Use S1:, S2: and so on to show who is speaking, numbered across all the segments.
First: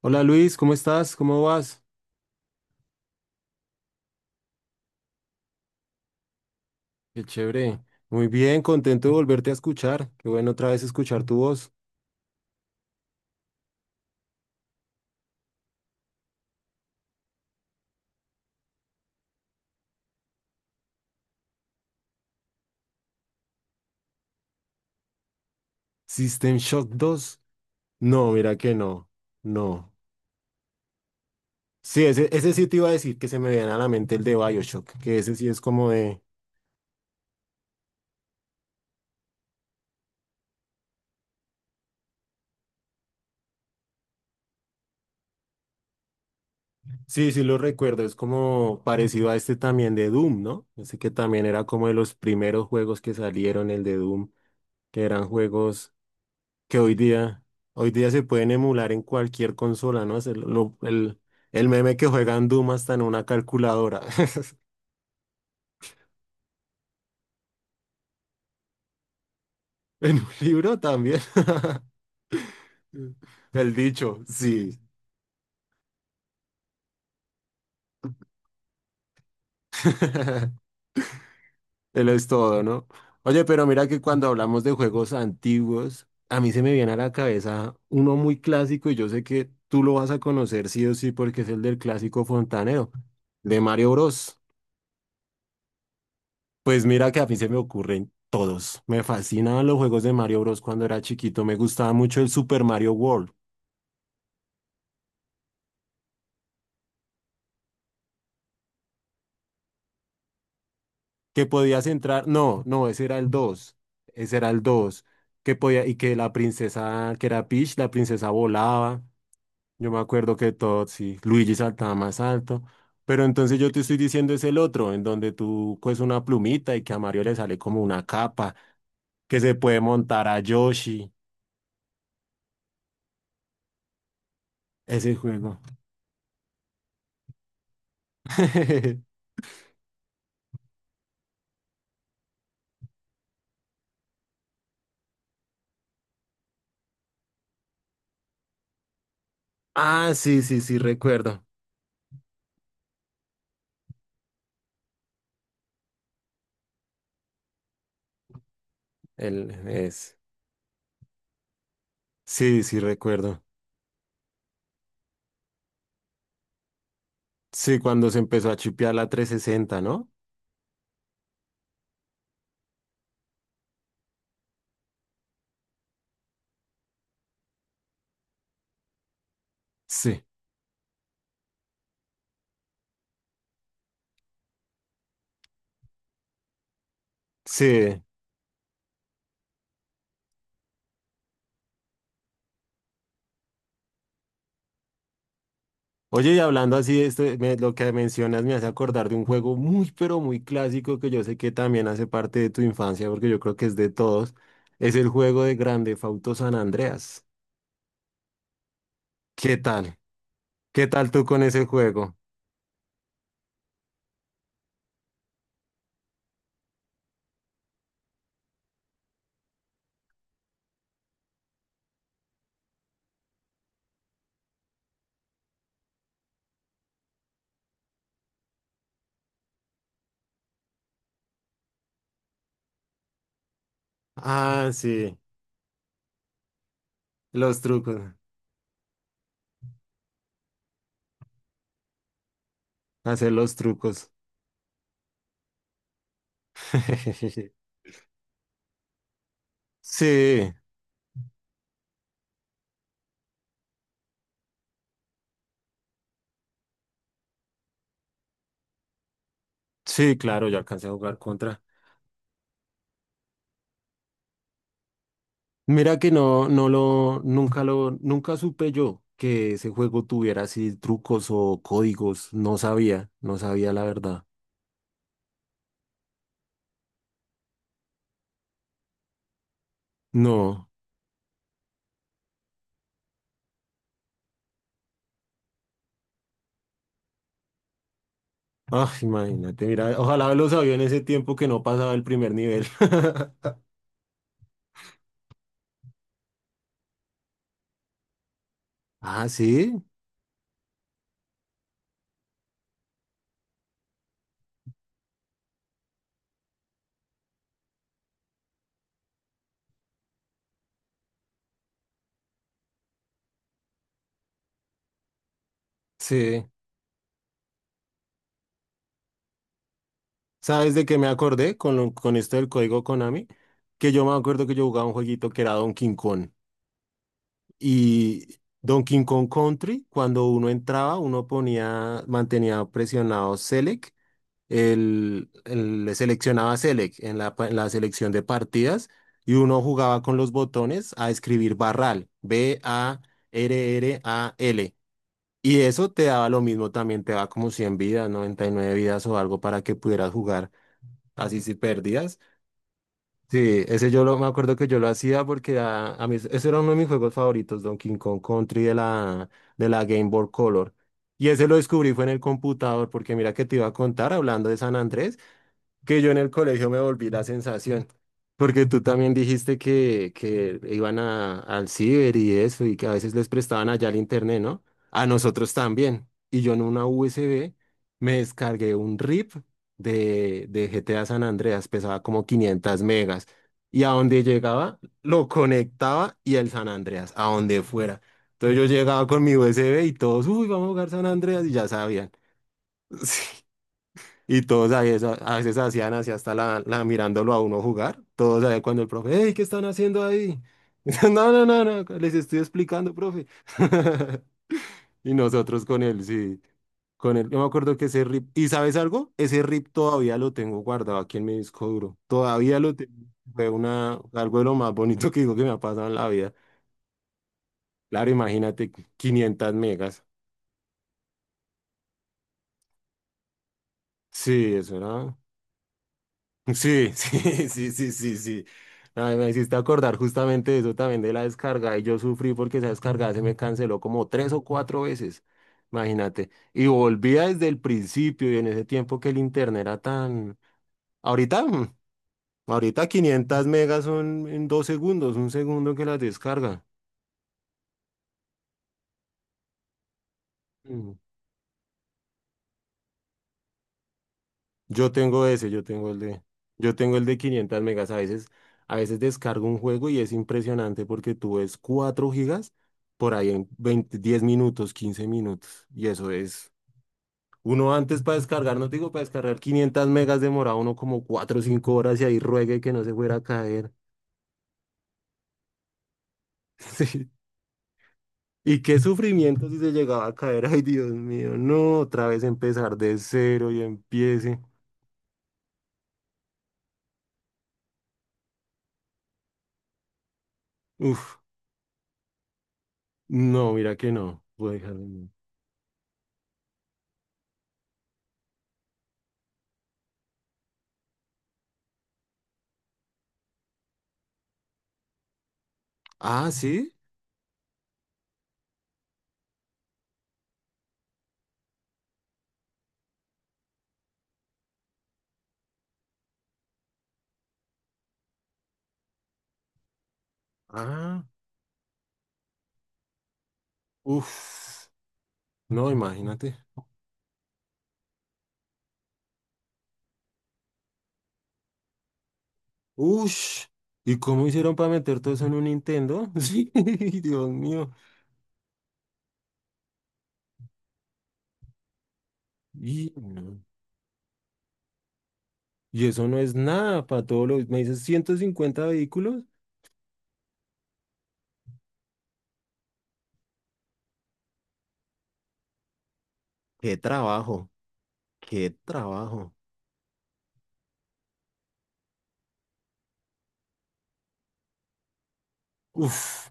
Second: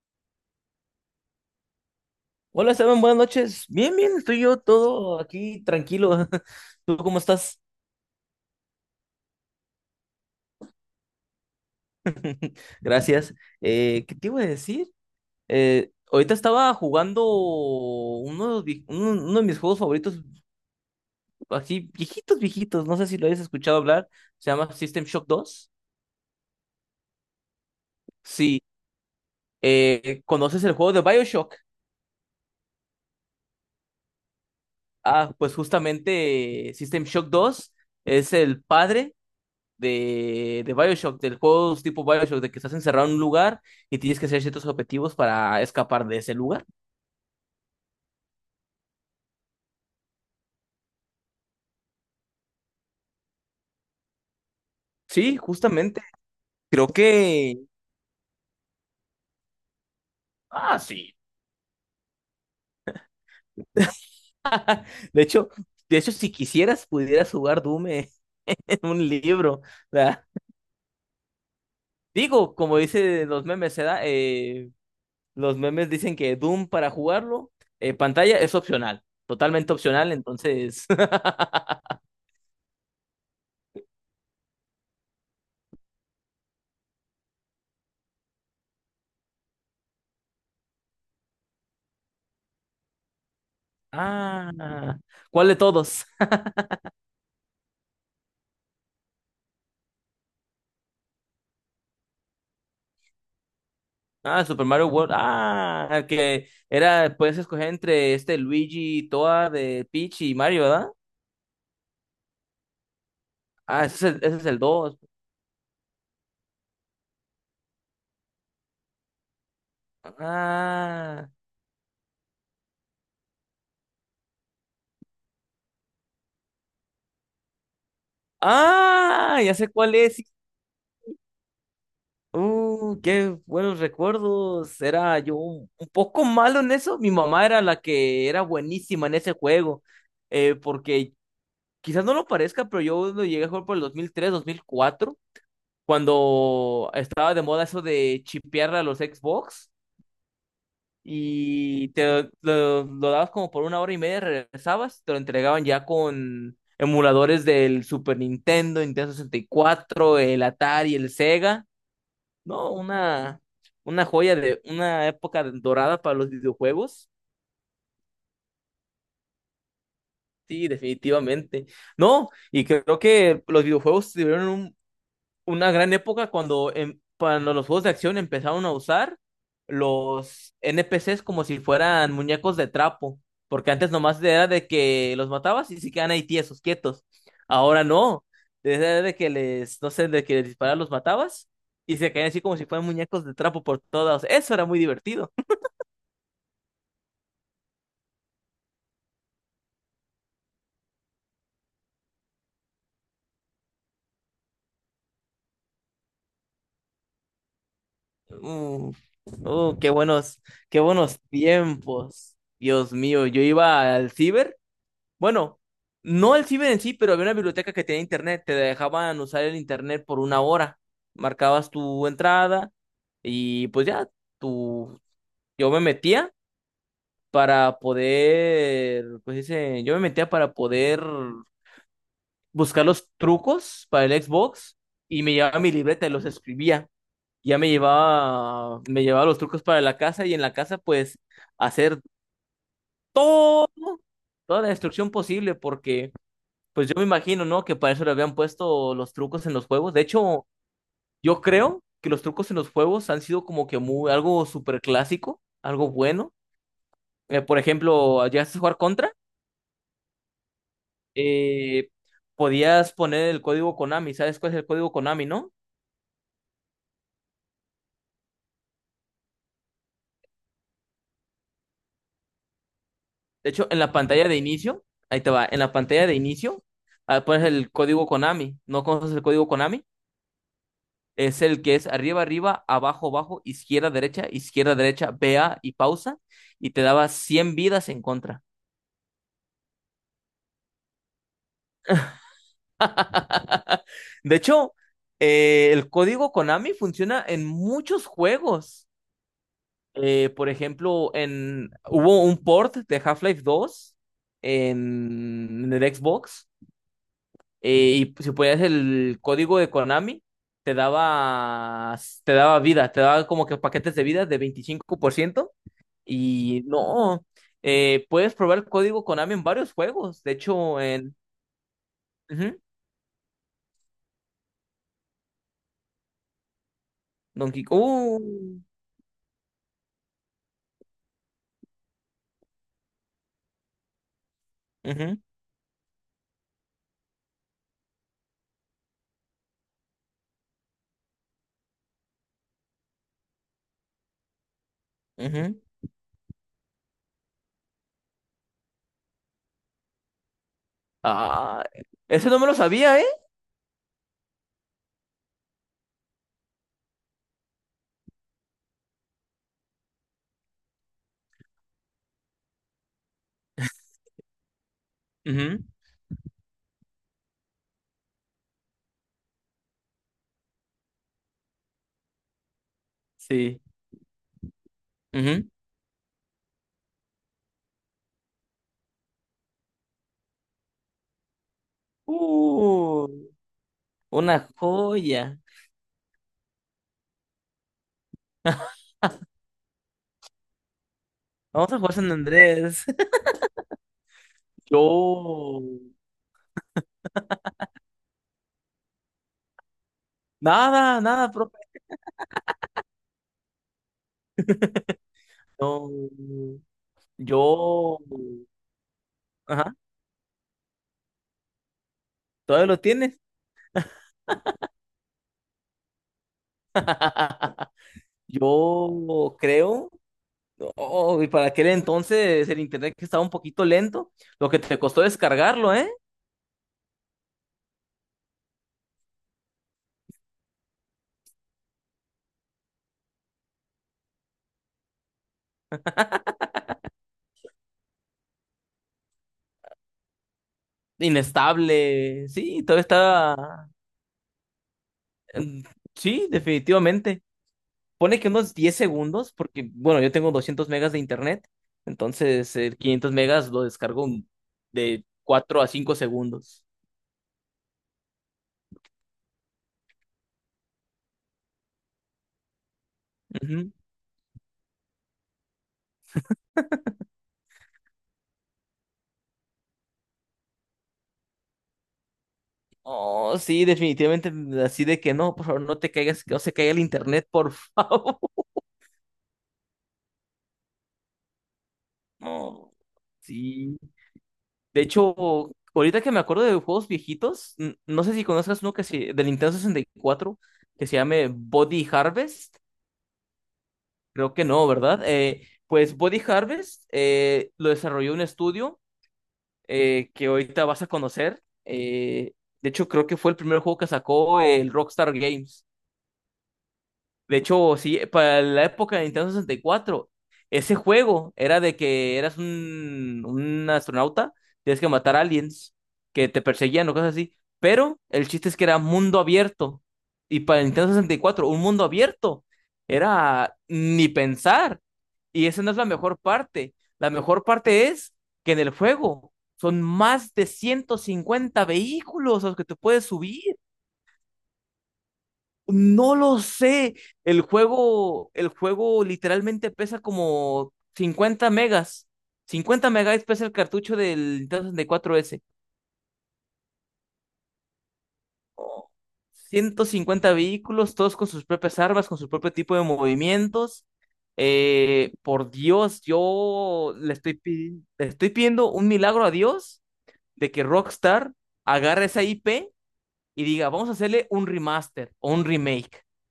S1: Hola Luis, ¿cómo estás? ¿Cómo vas?
S2: Hola, Esteban, buenas noches. Bien, bien, estoy yo todo aquí tranquilo. ¿Tú cómo
S1: Qué
S2: estás?
S1: chévere. Muy bien, contento de volverte a escuchar. Qué bueno otra vez escuchar tu voz.
S2: Gracias. ¿Qué te iba a decir? Ahorita estaba jugando uno de mis juegos favoritos, así viejitos, viejitos. No sé si lo hayas escuchado hablar. Se llama System Shock 2.
S1: System Shock dos. No, mira
S2: Sí.
S1: que no. No.
S2: ¿Conoces el juego de BioShock?
S1: Sí, ese sí te iba a decir que se me viene a la mente el de BioShock, que
S2: Ah,
S1: ese sí
S2: pues
S1: es como de...
S2: justamente System Shock 2 es el padre de Bioshock, del juego tipo Bioshock, de que estás encerrado en un lugar y tienes que hacer ciertos objetivos para escapar de ese lugar.
S1: Sí, sí lo recuerdo, es como parecido a este también de Doom, ¿no? Ese que también era como de los primeros juegos que salieron, el de Doom, que eran
S2: Sí,
S1: juegos
S2: justamente.
S1: que
S2: Creo que.
S1: hoy día se pueden emular en cualquier consola, ¿no? Es
S2: Ah, sí.
S1: el meme que juegan Doom hasta en una calculadora.
S2: De hecho, de hecho, si quisieras, pudieras jugar Doom en en un libro.
S1: En
S2: ¿Verdad?
S1: un libro también.
S2: Digo, como dice los
S1: El
S2: memes,
S1: dicho, sí.
S2: los memes dicen que Doom para jugarlo, pantalla es opcional, totalmente opcional, entonces.
S1: Él es todo, ¿no? Oye, pero mira que cuando hablamos de juegos antiguos, a mí se me viene a la cabeza uno muy clásico y yo sé que tú lo vas a conocer sí o sí porque es el del clásico fontanero, de Mario Bros.
S2: Ah, ¿cuál de todos?
S1: Pues mira que a mí se me ocurren todos. Me fascinaban los juegos de Mario Bros. Cuando era chiquito. Me gustaba mucho el Super Mario World.
S2: Ah, Super Mario World. Ah, el que era, puedes escoger entre este Luigi, Toa de Peach y Mario, ¿verdad?
S1: Que podías entrar. No, no, ese era el 2.
S2: Ah, ese es el,
S1: Ese
S2: ese es
S1: era
S2: el
S1: el
S2: 2.
S1: dos. Que podía, y que la princesa, que era Peach, la princesa volaba. Yo me acuerdo que todo, sí,
S2: Ah,
S1: Luigi saltaba más alto. Pero entonces yo te estoy diciendo es el otro, en donde tú coges una plumita y que a Mario le sale como una capa, que
S2: ah,
S1: se
S2: ya sé
S1: puede
S2: cuál es. Sí.
S1: montar a Yoshi.
S2: Qué buenos recuerdos.
S1: Ese
S2: Era yo
S1: juego.
S2: un poco malo en eso. Mi mamá era la que era buenísima en ese juego. Porque quizás no lo parezca, pero yo lo llegué a jugar por el dos mil tres, 2004, cuando estaba de moda eso de chipear a los Xbox.
S1: Ah, sí, sí, sí, recuerdo.
S2: Y te lo dabas como por una hora y media, regresabas, te lo entregaban ya con emuladores del Super Nintendo, Nintendo
S1: El es.
S2: 64, el Atari, el Sega.
S1: Sí,
S2: No,
S1: sí,
S2: una,
S1: recuerdo.
S2: una joya de una época dorada para los videojuegos.
S1: Sí, cuando se empezó a chipear la 360, ¿no?
S2: Sí, definitivamente. No, y creo que los videojuegos tuvieron una gran época cuando los juegos de acción empezaron a usar
S1: Sí,
S2: los NPCs como si fueran muñecos de trapo, porque antes nomás era de que los matabas y se quedan ahí tiesos, quietos. Ahora
S1: sí.
S2: no, desde de que les, no sé, de que les disparas los matabas y se caían así como si fueran muñecos de trapo por todos. Eso era muy divertido.
S1: Oye, y hablando así, este, lo que mencionas me hace acordar de un juego muy, pero muy clásico que yo sé que también hace parte de tu infancia, porque yo creo que es de todos. Es el juego de Grande Fauto San Andreas.
S2: Uh,
S1: ¿Qué
S2: uh, qué
S1: tal?
S2: buenos, qué
S1: ¿Qué tal
S2: buenos
S1: tú con ese juego?
S2: tiempos. Dios mío, yo iba al ciber. Bueno, no el ciber en sí, pero había una biblioteca que tenía internet, te dejaban usar el internet por una hora. Marcabas tu entrada y pues ya, tu... yo me metía yo me metía para poder buscar los trucos para el
S1: Ah,
S2: Xbox
S1: sí,
S2: y me llevaba mi libreta y los escribía. Ya
S1: los
S2: me
S1: trucos.
S2: llevaba, me llevaba los trucos para la casa y en la casa pues hacer
S1: Hacer los
S2: todo,
S1: trucos.
S2: toda la destrucción posible porque... Pues yo me imagino, ¿no? Que para eso le habían puesto los trucos en los juegos. De hecho,
S1: Sí.
S2: yo creo que los trucos en los juegos han sido como que muy, algo súper clásico, algo bueno. Por ejemplo, llegaste a jugar contra,
S1: Sí, claro, yo alcancé a jugar contra.
S2: eh, podías poner el código Konami. ¿Sabes cuál es el código Konami, no?
S1: Mira que no, nunca supe yo que ese juego tuviera así trucos o códigos. No sabía, no
S2: De hecho,
S1: sabía
S2: en
S1: la
S2: la
S1: verdad.
S2: pantalla de inicio, ahí te va, en la pantalla de inicio, pones el código Konami. ¿No conoces el código Konami?
S1: No.
S2: Es el que es arriba, arriba, abajo, abajo, izquierda, derecha, vea y pausa, y te daba 100 vidas en contra.
S1: Ah, imagínate, mira, ojalá lo sabía en ese tiempo que no pasaba el primer nivel.
S2: De hecho, el código Konami funciona en muchos juegos.
S1: Ah, sí,
S2: Por ejemplo, hubo un port de Half-Life 2 en el Xbox, y si ponías el código de Konami, te daba vida, te daba como que paquetes de vida de 25%.
S1: sí.
S2: Y no, puedes probar el código Konami en varios juegos. De
S1: ¿Sabes
S2: hecho,
S1: de qué me
S2: en...
S1: acordé con, con esto del
S2: Ujú.
S1: código Konami? Que yo me acuerdo que yo jugaba un jueguito que era Donkey Kong.
S2: Donkey
S1: Y
S2: Kong.
S1: Donkey Kong Country, cuando uno entraba, uno ponía, mantenía presionado Select,
S2: Ujú,
S1: le seleccionaba Select en la, en la selección de partidas y uno jugaba con los botones a escribir barral, B-A-R-R-A-L.
S2: ujú.
S1: Y eso te daba lo mismo, también te daba como 100 vidas, 99 vidas o algo para que pudieras jugar así si
S2: Ah,
S1: perdías.
S2: ese no me lo sabía, ¿eh?
S1: Sí, ese yo lo, me acuerdo que yo lo hacía porque a mí ese era uno de mis juegos favoritos, Donkey Kong Country de la Game Boy Color. Y ese lo descubrí fue en el computador, porque mira que te iba a contar, hablando de San Andrés,
S2: Ujú,
S1: que yo en el colegio me volví la sensación, porque tú también dijiste que iban a, al ciber y eso, y que a veces les
S2: sí.
S1: prestaban allá el internet, ¿no? A
S2: Ujú.
S1: nosotros también. Y yo en una USB me descargué un RIP de GTA San Andreas, pesaba como 500
S2: Uh,
S1: megas, y a donde
S2: una
S1: llegaba lo
S2: joya.
S1: conectaba y el San Andreas, a donde fuera. Entonces yo llegaba con mi USB y todos, uy, vamos a jugar San Andreas, y ya
S2: Vamos a jugar
S1: sabían.
S2: San Andrés.
S1: Y todos
S2: Yo.
S1: ahí, a veces hacían así hasta la mirándolo a uno jugar. Todos ahí cuando el profe, hey, ¿qué están haciendo ahí?
S2: Nada, nada,
S1: No, no,
S2: profe.
S1: no, no, les estoy explicando, profe. Y nosotros con
S2: No.
S1: él, sí, con él. Yo me acuerdo que
S2: Yo.
S1: ese RIP, ¿y sabes algo? Ese RIP
S2: Ajá.
S1: todavía lo tengo guardado aquí en mi disco duro. Todavía
S2: ¿Todavía
S1: lo
S2: lo
S1: tengo.
S2: tienes?
S1: Fue una, algo de lo más bonito que digo que me ha pasado en la vida. Claro, imagínate,
S2: Yo
S1: 500
S2: creo.
S1: megas.
S2: Oh, y para aquel entonces el internet que estaba un poquito lento, lo
S1: Sí,
S2: que
S1: eso
S2: te costó
S1: era.
S2: descargarlo, ¿eh?
S1: Sí, sí, sí, sí, sí, sí. Ay, me hiciste acordar justamente de eso también de la descarga y yo sufrí porque esa descarga se me canceló como tres o cuatro veces, imagínate. Y volvía desde el principio y en ese tiempo que el internet era tan... Ahorita,
S2: Inestable, sí, todo
S1: ahorita 500
S2: estaba...
S1: megas son en dos segundos, un
S2: mm,
S1: segundo que las
S2: Sí,
S1: descarga.
S2: definitivamente. Pone que unos 10 segundos, porque, bueno, yo tengo 200 megas
S1: Mm.
S2: de internet, entonces el 500 megas lo descargo
S1: Yo
S2: de
S1: tengo ese,
S2: 4 a 5 segundos.
S1: yo tengo el de 500 megas. A veces descargo un juego y es impresionante porque tú ves 4 gigas por ahí en
S2: Ujú.
S1: 20 10 minutos, 15 minutos. Y eso es, uno antes para descargar, no te digo para descargar 500 megas demoraba uno como 4 o 5 horas y ahí ruegue que no se fuera a
S2: Oh, sí,
S1: caer.
S2: definitivamente, así de que no, por favor, no te caigas, que no se caiga el
S1: Sí.
S2: internet, por favor.
S1: Y qué sufrimiento si se llegaba a caer. Ay, Dios mío, no, otra vez
S2: No,
S1: empezar de cero y
S2: sí.
S1: empiece.
S2: De hecho, ahorita que me acuerdo de juegos viejitos, no sé si conozcas uno del Nintendo 64 que se
S1: Uf,
S2: llame Body Harvest.
S1: no, mira que no.
S2: Creo que
S1: Voy a
S2: no,
S1: dejarlo en
S2: ¿verdad?
S1: mute.
S2: Pues Body Harvest lo desarrolló un estudio que ahorita vas a conocer. De hecho, creo que fue el primer juego que sacó el Rockstar Games.
S1: Ah, sí.
S2: De hecho, sí, para la época de Nintendo 64, ese juego era de que eras un astronauta, tienes que matar aliens que te perseguían o cosas así. Pero el chiste es que era mundo abierto. Y para el Nintendo
S1: Ah,
S2: sesenta y cuatro, un mundo abierto era ni
S1: uff,
S2: pensar. Y esa
S1: no,
S2: no es la mejor
S1: imagínate.
S2: parte. La mejor parte es que en el juego son más de 150 vehículos a los que te puedes
S1: Uff,
S2: subir.
S1: ¿y cómo hicieron para meter todo eso en un Nintendo?
S2: No lo
S1: Sí,
S2: sé.
S1: Dios
S2: El
S1: mío.
S2: juego, el juego literalmente pesa como 50 megas. 50
S1: Y,
S2: megas
S1: no,
S2: pesa el cartucho del Nintendo 64S.
S1: y eso no es nada para todos los. ¿Me dices 150 vehículos?
S2: 50 vehículos, todos con sus propias armas, con su propio tipo de movimientos. Por Dios,
S1: ¡Qué
S2: yo le estoy,
S1: trabajo!
S2: pi- le estoy
S1: ¡Qué
S2: pidiendo un milagro a
S1: trabajo!
S2: Dios de que Rockstar agarre esa IP y diga, vamos a hacerle un remaster o un remake.
S1: Uff,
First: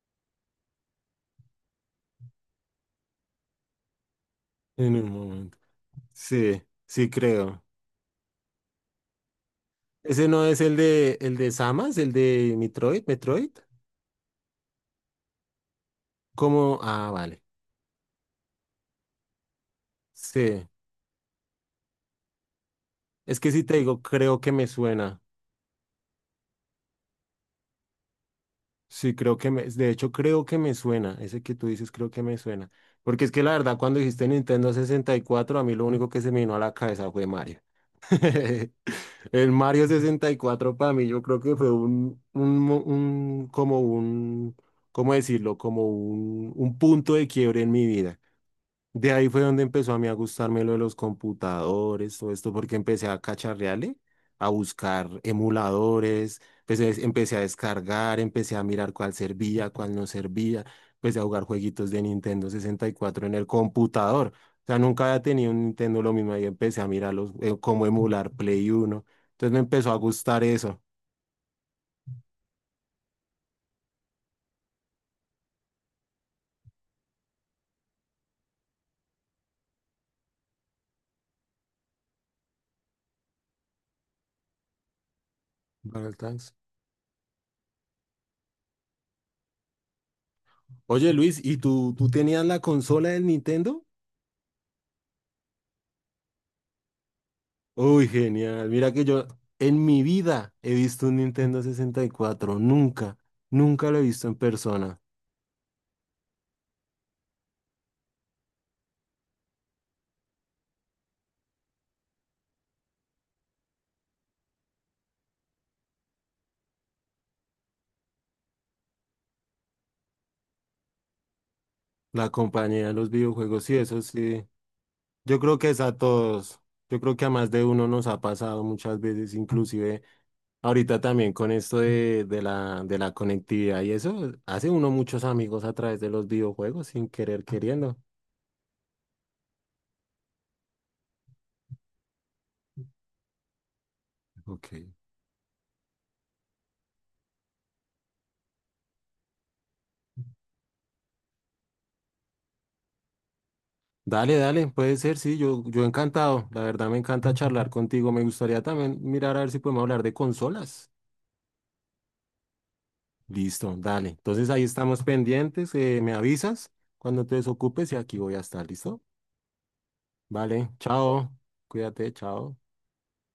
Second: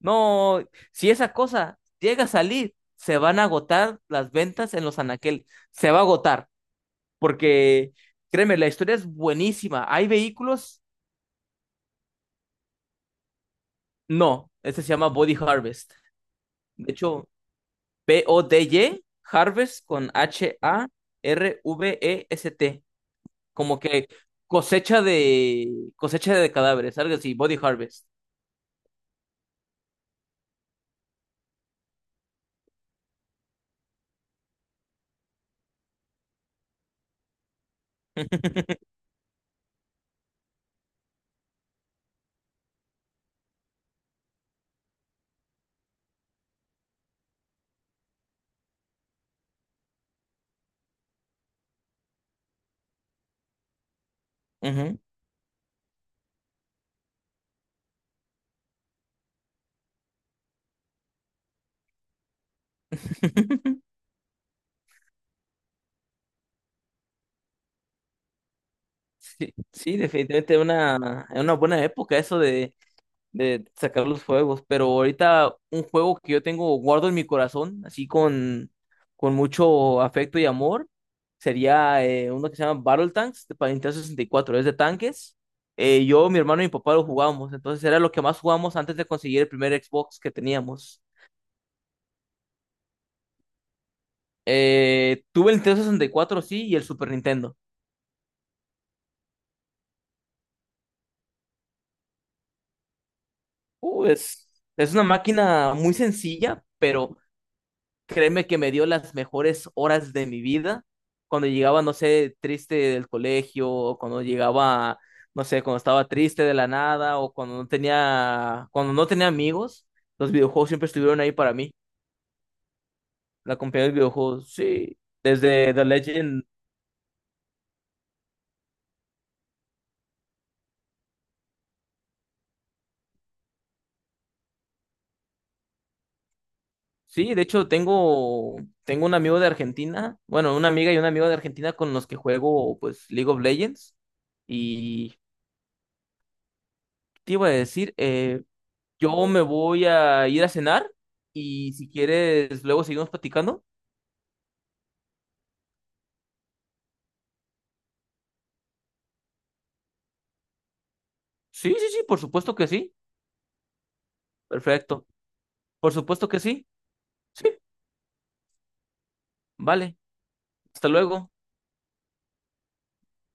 S2: No, si esa cosa llega a salir, se van a agotar las ventas en
S1: en
S2: los
S1: un
S2: anaqueles.
S1: momento.
S2: Se va a agotar,
S1: Sí, sí creo.
S2: porque créeme, la historia es buenísima. ¿Hay
S1: ¿Ese no es el
S2: vehículos?
S1: de Samas, el de Metroid, Metroid?
S2: No, este se llama Body Harvest.
S1: ¿Cómo?
S2: De
S1: Ah,
S2: hecho,
S1: vale.
S2: Body, Harvest con
S1: Sí.
S2: Harvest.
S1: Es que si te
S2: Como
S1: digo,
S2: que
S1: creo que me
S2: cosecha
S1: suena.
S2: de cosecha de cadáveres, algo así, Body Harvest.
S1: Sí, creo que me, de hecho creo que me suena, ese que tú dices creo que me suena, porque es que la verdad cuando dijiste Nintendo 64 a mí lo único que se me vino a la cabeza fue Mario. El Mario 64 para mí yo creo que fue un como un, ¿cómo decirlo? Como un punto de quiebre en mi vida. De ahí fue donde empezó a mí a gustarme lo de los computadores, todo esto, porque empecé a cacharrearle, a
S2: Ujú.
S1: buscar emuladores, empecé a descargar, empecé a mirar cuál servía, cuál no servía, empecé a jugar jueguitos de Nintendo 64 en el computador. O sea, nunca había tenido un Nintendo lo mismo, ahí empecé a mirar los, cómo emular Play Uno. Entonces
S2: Sí,
S1: me empezó a
S2: sí,
S1: gustar
S2: definitivamente
S1: eso.
S2: una buena época eso de sacar los juegos, pero ahorita un juego que yo tengo guardo en mi corazón, así con mucho afecto y amor, sería uno que se llama Battle Tanks para Nintendo 64 es de tanques.
S1: Battle
S2: Yo, mi
S1: Tanks.
S2: hermano y mi papá lo jugábamos, entonces era lo que más jugábamos antes de conseguir el primer Xbox que teníamos.
S1: Oye Luis, ¿y tú tenías la consola del Nintendo?
S2: Tuve el Nintendo 64 sí, y el Super Nintendo.
S1: Uy, genial. Mira que yo en mi vida he visto un Nintendo sesenta y cuatro. Nunca, nunca lo he
S2: Uh,
S1: visto en
S2: es, es
S1: persona.
S2: una máquina muy sencilla, pero créeme que me dio las mejores horas de mi vida cuando llegaba, no sé, triste del colegio, o cuando llegaba, no sé, cuando estaba triste de la nada, o cuando no tenía amigos, los videojuegos siempre estuvieron ahí para mí.
S1: La compañía de los
S2: La
S1: videojuegos, sí,
S2: compañía de
S1: eso sí.
S2: videojuegos, sí.
S1: Yo creo que
S2: Desde
S1: es
S2: The
S1: a
S2: Legend,
S1: todos. Yo creo que a más de uno nos ha pasado muchas veces, inclusive ahorita también con esto de la conectividad y eso, hace uno muchos amigos a través de los videojuegos sin
S2: sí, de
S1: querer
S2: hecho
S1: queriendo.
S2: tengo un amigo de Argentina, bueno, una amiga y un amigo de Argentina con los que juego, pues, League of Legends.
S1: Ok.
S2: Y te iba a decir, yo me voy a ir a cenar y si quieres, luego seguimos platicando.
S1: Dale, dale, puede ser, sí, yo encantado. La verdad me encanta charlar contigo. Me gustaría también mirar a ver si podemos hablar de consolas.
S2: Sí, sí, sí, por supuesto que sí.
S1: Listo, dale. Entonces ahí estamos
S2: Perfecto.
S1: pendientes.
S2: Por
S1: Me
S2: supuesto que sí.
S1: avisas cuando te
S2: Sí,
S1: desocupes y aquí voy a estar, ¿listo?
S2: vale.
S1: Vale,
S2: Hasta
S1: chao.
S2: luego.
S1: Cuídate, chao.